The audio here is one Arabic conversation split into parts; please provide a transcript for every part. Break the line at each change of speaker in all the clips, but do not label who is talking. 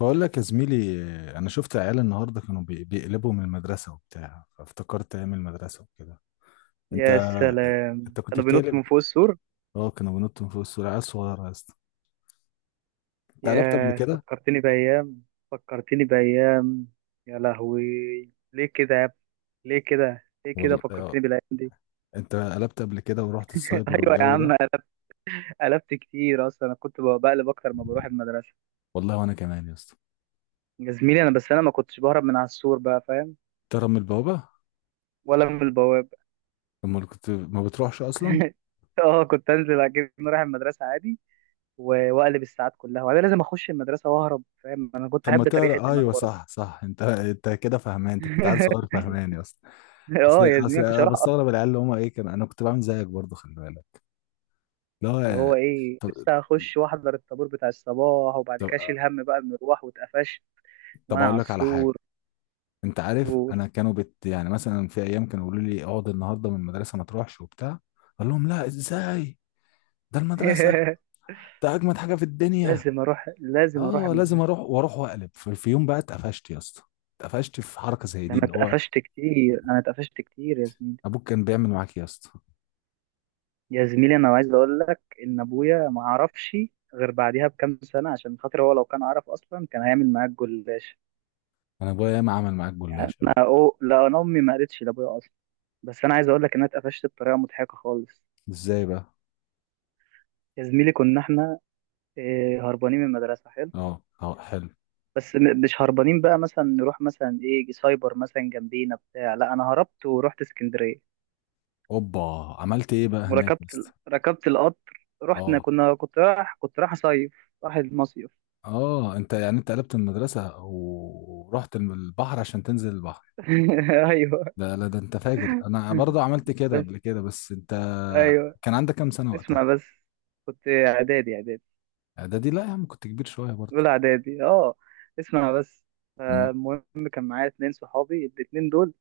بقول لك يا زميلي، انا شفت عيال النهارده كانوا بيقلبوا من المدرسه وبتاع، فافتكرت ايام المدرسه وكده. انت
يا سلام،
انت كنت
كانوا بينطوا
بتقلب؟
من فوق السور.
اه كانوا بينطوا من فوق السور، عيال صغيره يا اسطى. انت قلبت قبل
يا
كده؟
فكرتني بأيام فكرتني بأيام يا لهوي، ليه كده يا ابني؟ ليه كده ليه كده
والله آه.
فكرتني بالأيام دي؟
انت قلبت قبل كده ورحت السايبر
أيوة يا
والجو ده؟
عم، قلبت كتير أصلا. أنا كنت بقلب أكتر ما بروح المدرسة.
والله وانا كمان يا اسطى.
يا زميلي أنا بس أنا ما كنتش بهرب من على السور بقى، فاهم؟
تهرب من البوابه؟
ولا من البواب.
امال كنت ما بتروحش اصلا.
اه كنت انزل اجيب رايح المدرسه عادي واقلب الساعات كلها، وبعدين لازم اخش المدرسه واهرب، فاهم؟ انا كنت
طب ما
احب تريح
تهرب،
الدماغ
ايوه
برضه.
صح صح، انت كده فهمان، انت كنت عيل صغير فهمان يا اسطى.
اه
اصل
يا
اصل
زميلي، مش
انا
هروح.
بستغرب العيال اللي هم ايه كانوا، انا كنت بعمل زيك برضه خلي بالك.
اللي
لا.
هو ايه لسه هخش واحضر الطابور بتاع الصباح، وبعد كده
طب
اشيل هم بقى المروح واتقفش
طب
وانا
اقول
على
لك على حاجه.
السور
انت عارف
و...
انا كانوا يعني مثلا في ايام كانوا يقولوا لي اقعد النهارده من المدرسه ما تروحش وبتاع، اقول لهم لا ازاي؟ ده المدرسه، ده اجمد حاجه في الدنيا.
لازم اروح لازم اروح
اه لازم
المدرسه.
اروح، واروح واقلب، في يوم بقى اتقفشت يا اسطى. اتقفشت في حركه زي
ده
دي
انا
اللي هو،
اتقفشت كتير، انا اتقفشت كتير يا زميلي.
ابوك كان بيعمل معاك إيه يا اسطى؟
يا زميلي انا عايز اقول لك ان ابويا ما عرفش غير بعديها بكام سنه، عشان خاطر هو لو كان عرف اصلا كان هيعمل معاك جلاش.
انا ابويا ياما عمل معاك
يعني
جلاشه بقى.
لا انا امي ما قالتش لابويا اصلا، بس انا عايز اقول لك ان انا اتقفشت بطريقه مضحكه خالص.
ازاي بقى؟
يا زميلي كنا احنا هربانين من المدرسه،
اه اه حلو.
بس مش هربانين بقى مثلا نروح مثلا ايه سايبر مثلا جنبينا بتاع، لا انا هربت ورحت اسكندريه.
اوبا، عملت ايه بقى هناك يا
وركبت
اسطى؟
ركبت القطر، رحنا،
اه
كنت رايح اصيف، رايح المصيف.
اه، انت يعني انت قلبت المدرسه ورحت البحر عشان تنزل البحر؟
ايوه،
ده لا ده انت فاجر، انا برضو عملت كده
بس
قبل كده بس انت،
ايوه
كان عندك كام سنة وقتها؟
اسمع بس. كنت اعدادي،
اعدادي؟ لا يا عم كنت كبير شوية برضو.
اولى اعدادي اه. اسمع بس،
امم
المهم كان معايا اتنين صحابي، الاتنين دول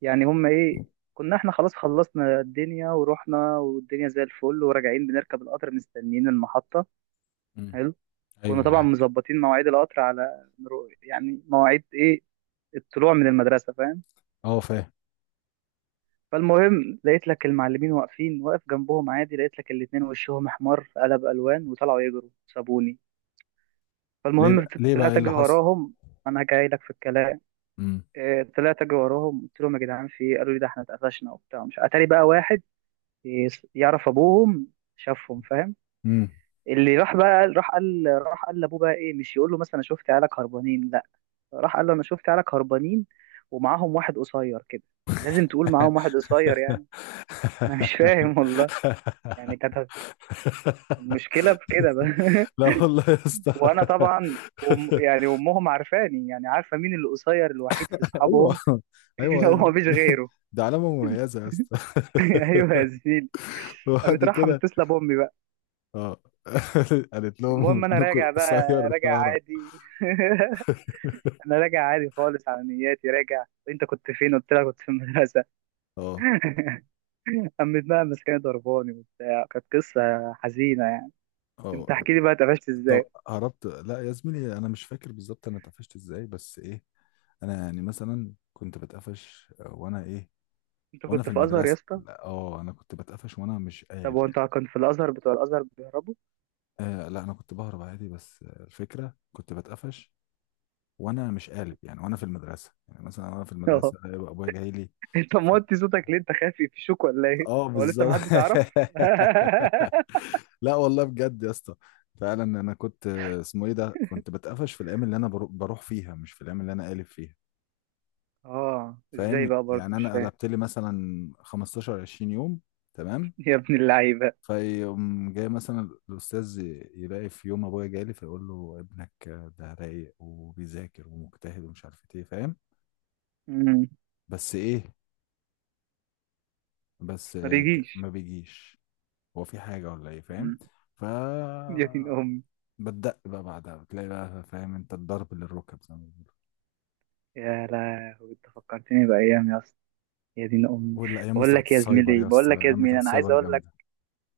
يعني هما ايه، كنا احنا خلاص خلصنا الدنيا ورحنا، والدنيا زي الفل، وراجعين بنركب القطر مستنيين المحطة.
امم
حلو. كنا
ايوه
طبعا
معاك.
مظبطين مواعيد القطر على يعني مواعيد ايه، الطلوع من المدرسه، فاهم؟
اه فاهم.
فالمهم لقيت لك المعلمين واقفين، واقف جنبهم عادي، لقيت لك الاتنين وشهم احمر قلب الوان وطلعوا يجروا سابوني.
ليه
فالمهم
بقى؟ ليه بقى؟ ايه
طلعت اجري
اللي حصل؟
وراهم. انا جاي لك في الكلام.
امم
طلعت اجري وراهم، قلت لهم يا جدعان في إيه؟ قالوا لي ده احنا اتقفشنا وبتاع. مش اتاري بقى واحد يعرف ابوهم شافهم، فاهم؟
امم
اللي راح بقى، راح قال لابوه بقى ايه، مش يقول له مثلا شفت عيالك هربانين، لا، راح قال له انا شفت عيالك هربانين ومعاهم واحد قصير كده. لازم تقول معاهم واحد قصير يعني. انا مش فاهم والله، يعني كانت المشكله في كده بقى.
لا والله يا اسطى
وانا طبعا يعني امهم عارفاني، يعني عارفه مين اللي قصير الوحيد في
ايوه
اصحابهم. هو
ايوه،
مفيش غيره.
ده علامة مميزة يا اسطى.
ايوه يا زميلي.
وبعد
قامت رايحه
كده
متصله بامي بقى.
اه. قالت لهم
المهم انا
ابنكم
راجع بقى،
قصير
راجع
شعره.
عادي. انا راجع عادي خالص على نياتي، راجع. انت كنت فين؟ قلت لها كنت في المدرسه.
اه
قام متنقمص، كان ضرباني وبتاع، كانت قصة حزينة يعني. انت
اه.
احكي لي بقى اتقفشت
طب
ازاي.
هربت، لا يا زميلي انا مش فاكر بالظبط انا اتقفشت ازاي بس ايه، انا يعني مثلا كنت بتقفش وانا ايه،
انت
وانا
كنت
في
في ازهر يا
المدرسه.
اسطى؟
لا، اه انا كنت بتقفش وانا مش
طب
قالب
هو انت
يعني.
كنت في الازهر، بتوع الازهر بيهربوا؟
آه لا انا كنت بهرب عادي بس آه، الفكره كنت بتقفش وانا مش قالب يعني وانا في المدرسه، يعني مثلا وانا في
اه،
المدرسه يبقى ابويا جاي لي.
انت
ف-
موطي صوتك ليه؟ انت خايف يفشوك ولا ايه؟
اه
هو لسه
بالظبط.
محدش عرف؟
لا والله بجد يا اسطى، فعلا انا كنت آه، اسمه ايه ده، كنت بتقفش في الايام اللي انا بروح فيها مش في الايام اللي انا قالب فيها،
اه، ازاي
فاهم؟
بقى؟ برضه
يعني
مش
انا
فاهم.
قلبت لي مثلا 15 20 يوم، تمام.
يا ابن اللعيبة.
فيقوم جاي مثلا الاستاذ يلاقي في يوم ابويا جالي فيقول له ابنك ده رايق وبيذاكر ومجتهد ومش عارف ايه، فاهم؟
مم.
بس ايه،
ما بيجيش.
ما بيجيش، هو في حاجه ولا ايه، فاهم؟
مم.
ف،
يا دين امي.
بتدق بقى بعدها بتلاقي بقى فاهم انت الضرب للركب زي ما بيقولوا.
يا لهوي، انت فكرتني بايام يا اسطى. يا دين امي.
والايام
بقول
بتاعت
لك يا
السايبر
زميلي،
يا
بقول
اسطى،
لك يا
الايام
زميلي،
بتاعت
انا عايز
السايبر
اقول لك.
جامده.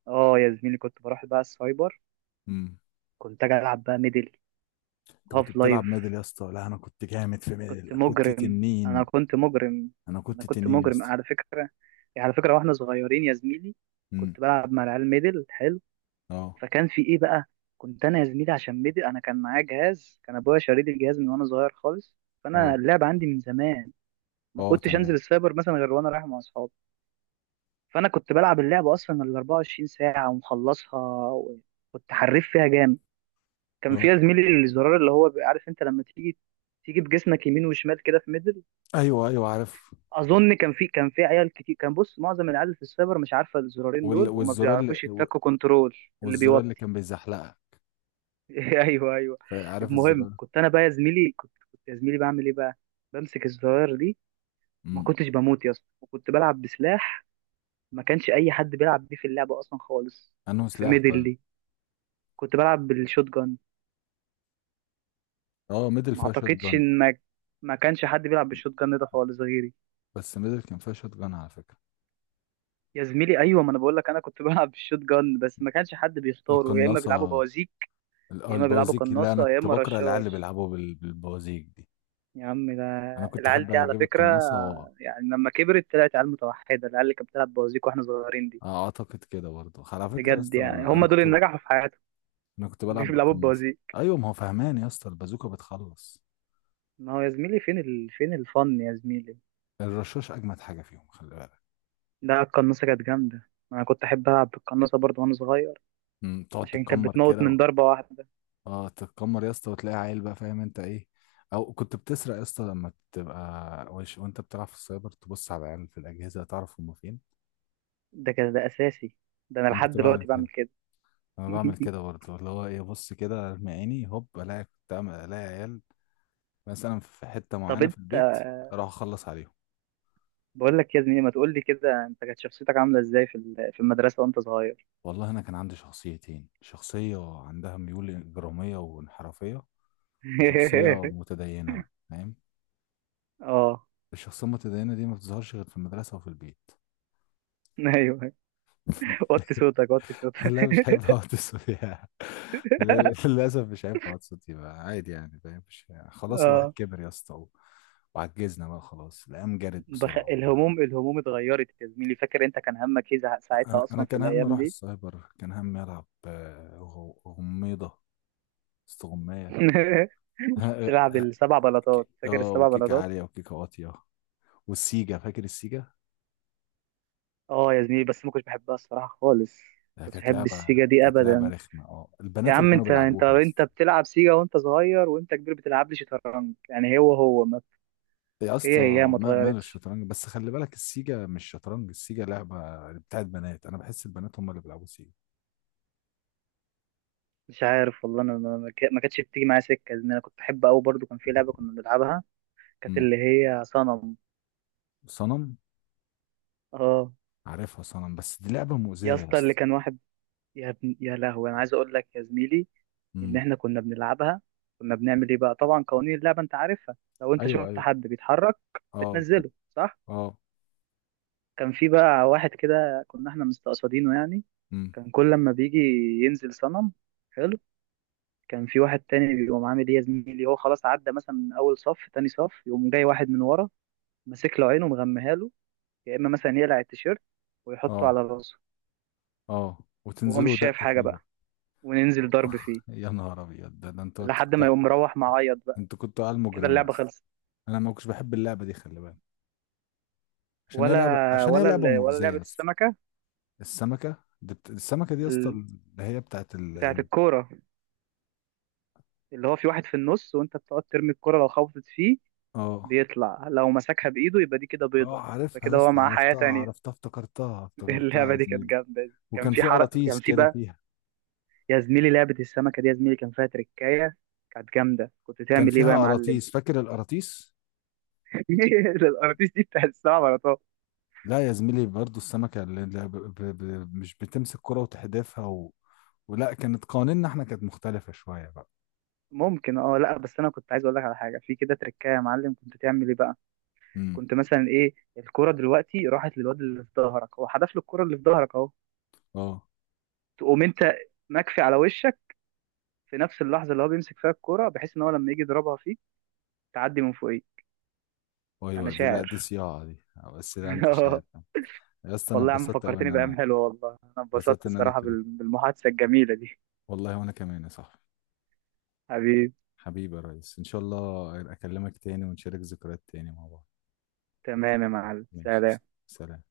اه يا زميلي، كنت بروح بقى السايبر،
امم
كنت اجي العب بقى ميدل،
انت كنت
هاف لايف.
بتلعب ميدل يا اسطى؟ لا انا كنت جامد في
كنت
ميدل، كنت
مجرم، انا
تنين.
كنت مجرم.
انا
انا
كنت
كنت
تنين يا
مجرم
اسطى.
على فكره. يعني على فكره، واحنا صغيرين يا زميلي،
امم
كنت بلعب مع العيال ميدل، حلو.
اه.
فكان في ايه بقى، كنت انا يا زميلي عشان ميدل، انا كان معايا جهاز، كان ابويا شاري لي الجهاز من وانا صغير خالص، فانا
اه.
اللعب عندي من زمان. ما
اه
كنتش
تمام.
انزل السايبر مثلا غير وانا رايح مع اصحابي. فانا كنت بلعب اللعبه اصلا ال 24 ساعه ومخلصها، وكنت حريف فيها جامد. كان
اه.
فيها زميلي الزرار، اللي هو بيبقى عارف انت لما تيجي تيجي بجسمك يمين وشمال كده في ميدل.
ايوه ايوه عارف.
اظن كان في عيال كتير، كان بص معظم العيال في السايبر مش عارفه الزرارين دول، وما
والزرار اللي،
بيعرفوش يتكوا كنترول. اللي
والزرار اللي
بيوطي.
كان بيزحلقها.
ايوه ايوه.
عارف
المهم
الزرار؟
كنت انا بقى يا زميلي، كنت يا زميلي بعمل ايه بقى، بمسك الزرار دي، ما
امم
كنتش بموت يا اسطى، وكنت بلعب بسلاح ما كانش اي حد بيلعب بيه في اللعبه اصلا خالص.
انه
في
سلاح
ميدل
طيب؟
دي كنت بلعب بالشوت جان.
اه ميدل
ما
فيها شوت
اعتقدش
جان؟
ان ما ما كانش حد بيلعب بالشوت جان ده خالص غيري.
بس ميدل كان فيها شوت جان على فكره.
يا زميلي ايوه، ما انا بقول لك انا كنت بلعب بالشوت جان، بس ما كانش حد بيختاره، يا اما بيلعبوا
القناصه،
بوازيك
آه،
يا اما بيلعبوا
البوازيك، لا انا
قناصه يا
كنت
اما
بكره العيال اللي
رشاش.
بيلعبوا بالبوازيك دي.
يا عم ده
انا كنت
العيال
احب
دي على
اجيب
فكره،
القناصه
يعني لما كبرت طلعت عيال متوحده، العيال اللي كانت بتلعب بوازيك واحنا صغيرين دي،
آه، اعتقد كده برضه على فكره يا
بجد
اسطى.
يعني
انا
هم دول
كنت،
اللي نجحوا في حياتهم.
انا كنت
اللي
بلعب
بيلعبوا
بالقناصه.
بوازيك.
ايوه ما هو فهمان يا اسطى، البازوكه بتخلص،
ما هو يا زميلي، فين الفن يا زميلي؟
الرشاش اجمد حاجه فيهم خلي بالك.
ده القناصه كانت جامده، انا كنت احب العب بالقناصه برضه وانا صغير،
أمم، تقعد طب
عشان كانت
تتكمر
بتموت
كده
من ضربه واحده.
اه تتكمر يا اسطى وتلاقي عيل بقى فاهم انت ايه. او كنت بتسرق يا اسطى لما تبقى وانت بتلعب في السايبر تبص على العيال في الاجهزه تعرف هم فين.
ده كده ده اساسي، ده انا
انا
لحد
كنت بعمل
دلوقتي بعمل
كده.
كده.
انا بعمل كده برضه، اللي هو ايه، ابص كده ارمي عيني هوب الاقي، الاقي عيال مثلا في حته
طب
معينه في
انت،
البيت، اروح اخلص عليهم.
بقول لك يا زميلي، ما تقول لي كده انت كانت شخصيتك عامله ازاي في المدرسه وانت صغير؟
والله انا كان عندي شخصيتين، شخصيه عندها ميول اجراميه وانحرافيه، وشخصيه متدينه بقى فاهم.
اه،
الشخصية المتدينة دي ما بتظهرش غير في المدرسة وفي البيت.
ايوه. وطي صوتك وطي صوتك.
لا مش هينفع اقعد فيها. للأسف مش هينفع اقعد فيها عادي، يعني فاهم، مش يعني. خلاص الواحد
اه.
كبر يا اسطى، و-، وعجزنا بقى خلاص، الأيام جرت بسرعة والله.
الهموم اتغيرت يا زميلي. فاكر انت كان همك ايه ساعتها
أنا
اصلا في
كان همي
الايام
أروح
دي؟
السايبر، كان همي ألعب آه، غميضة، استغماية.
تلعب السبع بلاطات، فاكر
اه،
السبع
وكيكة
بلاطات؟
عالية وكيكة واطية، والسيجا، فاكر السيجا؟
اه يا زميلي، بس ما كنتش بحبها الصراحه خالص.
ده
كنتش
كانت
بحب
لعبة،
السيجا دي
كانت لعبة
ابدا.
رخمة، اه
يا
البنات اللي
عم،
كانوا
انت انت
بيلعبوها.
انت بتلعب سيجا وانت صغير، وانت كبير بتلعب لي شطرنج، يعني هو هو ما
يا
هي
اسطى
ما
ما ماله
اتغيرتش.
الشطرنج، بس خلي بالك السيجا مش شطرنج، السيجا لعبة بتاعت بنات، انا بحس البنات هم اللي بيلعبوا سيجا.
مش عارف والله، انا ما كانتش بتيجي معايا سكه، لان انا كنت بحب قوي برضو، كان في لعبه كنا بنلعبها، كانت
امم
اللي هي صنم.
صنم.
اه
عارفها صنم، بس دي لعبة
يا
مؤذية يا
اسطى، اللي
اسطى.
كان واحد، يا لهوي، انا عايز اقول لك يا زميلي ان
امم
احنا كنا بنلعبها، كنا بنعمل ايه بقى. طبعا قوانين اللعبه انت عارفها، لو انت
ايوه
شفت
ايوه.
حد بيتحرك
اه.
بتنزله، صح؟
اه.
كان في بقى واحد كده كنا احنا مستقصدينه يعني،
امم
كان كل لما بيجي ينزل صنم، حلو. كان في واحد تاني بيقوم عامل ايه يا زميلي، هو خلاص عدى مثلا من اول صف تاني صف، يقوم جاي واحد من ورا ماسك له عينه ومغميها له، يا اما مثلا يقلع التيشيرت ويحطه
اه.
على راسه،
اه.
وهو مش
وتنزلوا
شايف
دق
حاجه
فيه
بقى،
بقى.
وننزل ضرب فيه
يا نهار ابيض، ده ده، انتوا
لحد ما
كنت،
يقوم مروح معيط بقى،
انتوا كنتوا عيال
كده
مجرمة يا
اللعبه
اسطى.
خلصت.
انا ما كنتش بحب اللعبة دي خلي بالك،
ولا
عشان هي
ولا
لعبة
ال- ولا
مؤذية
لعبه
يا اسطى.
السمكه،
السمكة، السمكة دي يا اسطى
ال-
اللي هي بتاعت
بتاعه الكوره، اللي هو في واحد في النص وانت بتقعد ترمي الكوره، لو خبطت فيه
اه
بيطلع، لو مسكها بايده يبقى دي كده
اه
بيضه،
عارفها يا
فكده هو
اسطى،
معاه حياه
عرفتها
تانية.
عرفتها، افتكرتها افتكرتها
اللعبه
يا
دي كانت
زميلي.
جامده دي. كان
وكان
في
في
حرق، كان
قراطيس
في
كده
بقى،
فيها،
يا زميلي لعبه السمكه دي يا زميلي، كان فيها تركايه، كانت جامده. كنت
كان
تعمل ايه بقى
فيها
يا معلم؟
قراطيس، فاكر القراطيس؟
ده الارتيس دي بتاع السبع بلاطات.
لا يا زميلي برضو السمكة اللي اللي ب... ب... ب... مش بتمسك كرة وتحدفها ولا كانت قوانيننا احنا كانت مختلفة شوية بقى.
ممكن، اه، لا، بس انا كنت عايز اقول لك على حاجه، في كده تركايه يا معلم، كنت تعمل ايه بقى؟
امم
كنت مثلا ايه، الكره دلوقتي راحت للواد اللي في ظهرك، هو حدف له الكره اللي في ظهرك اهو،
اه
تقوم انت مكفي على وشك في نفس اللحظه اللي هو بيمسك فيها الكره، بحيث ان هو لما يجي يضربها فيك تعدي من فوقيه.
ايوه،
انا
دي لا دي
شاعر.
صياعة دي. بس لا انت مش
اه،
عارف. يا اسطى انا
والله يا عم
اتبسطت قوي ان
فكرتني بايام
انا،
حلوه، والله انا اتبسطت
اتبسطت ان انا
الصراحه
كده.
بالمحادثه الجميله دي.
والله وانا كمان يا صاحبي.
حبيبي،
حبيبي، يا ريس ان شاء الله اكلمك تاني ونشارك ذكريات تاني مع بعض.
تمام يا معلم،
ماشي.
سلام.
سلام.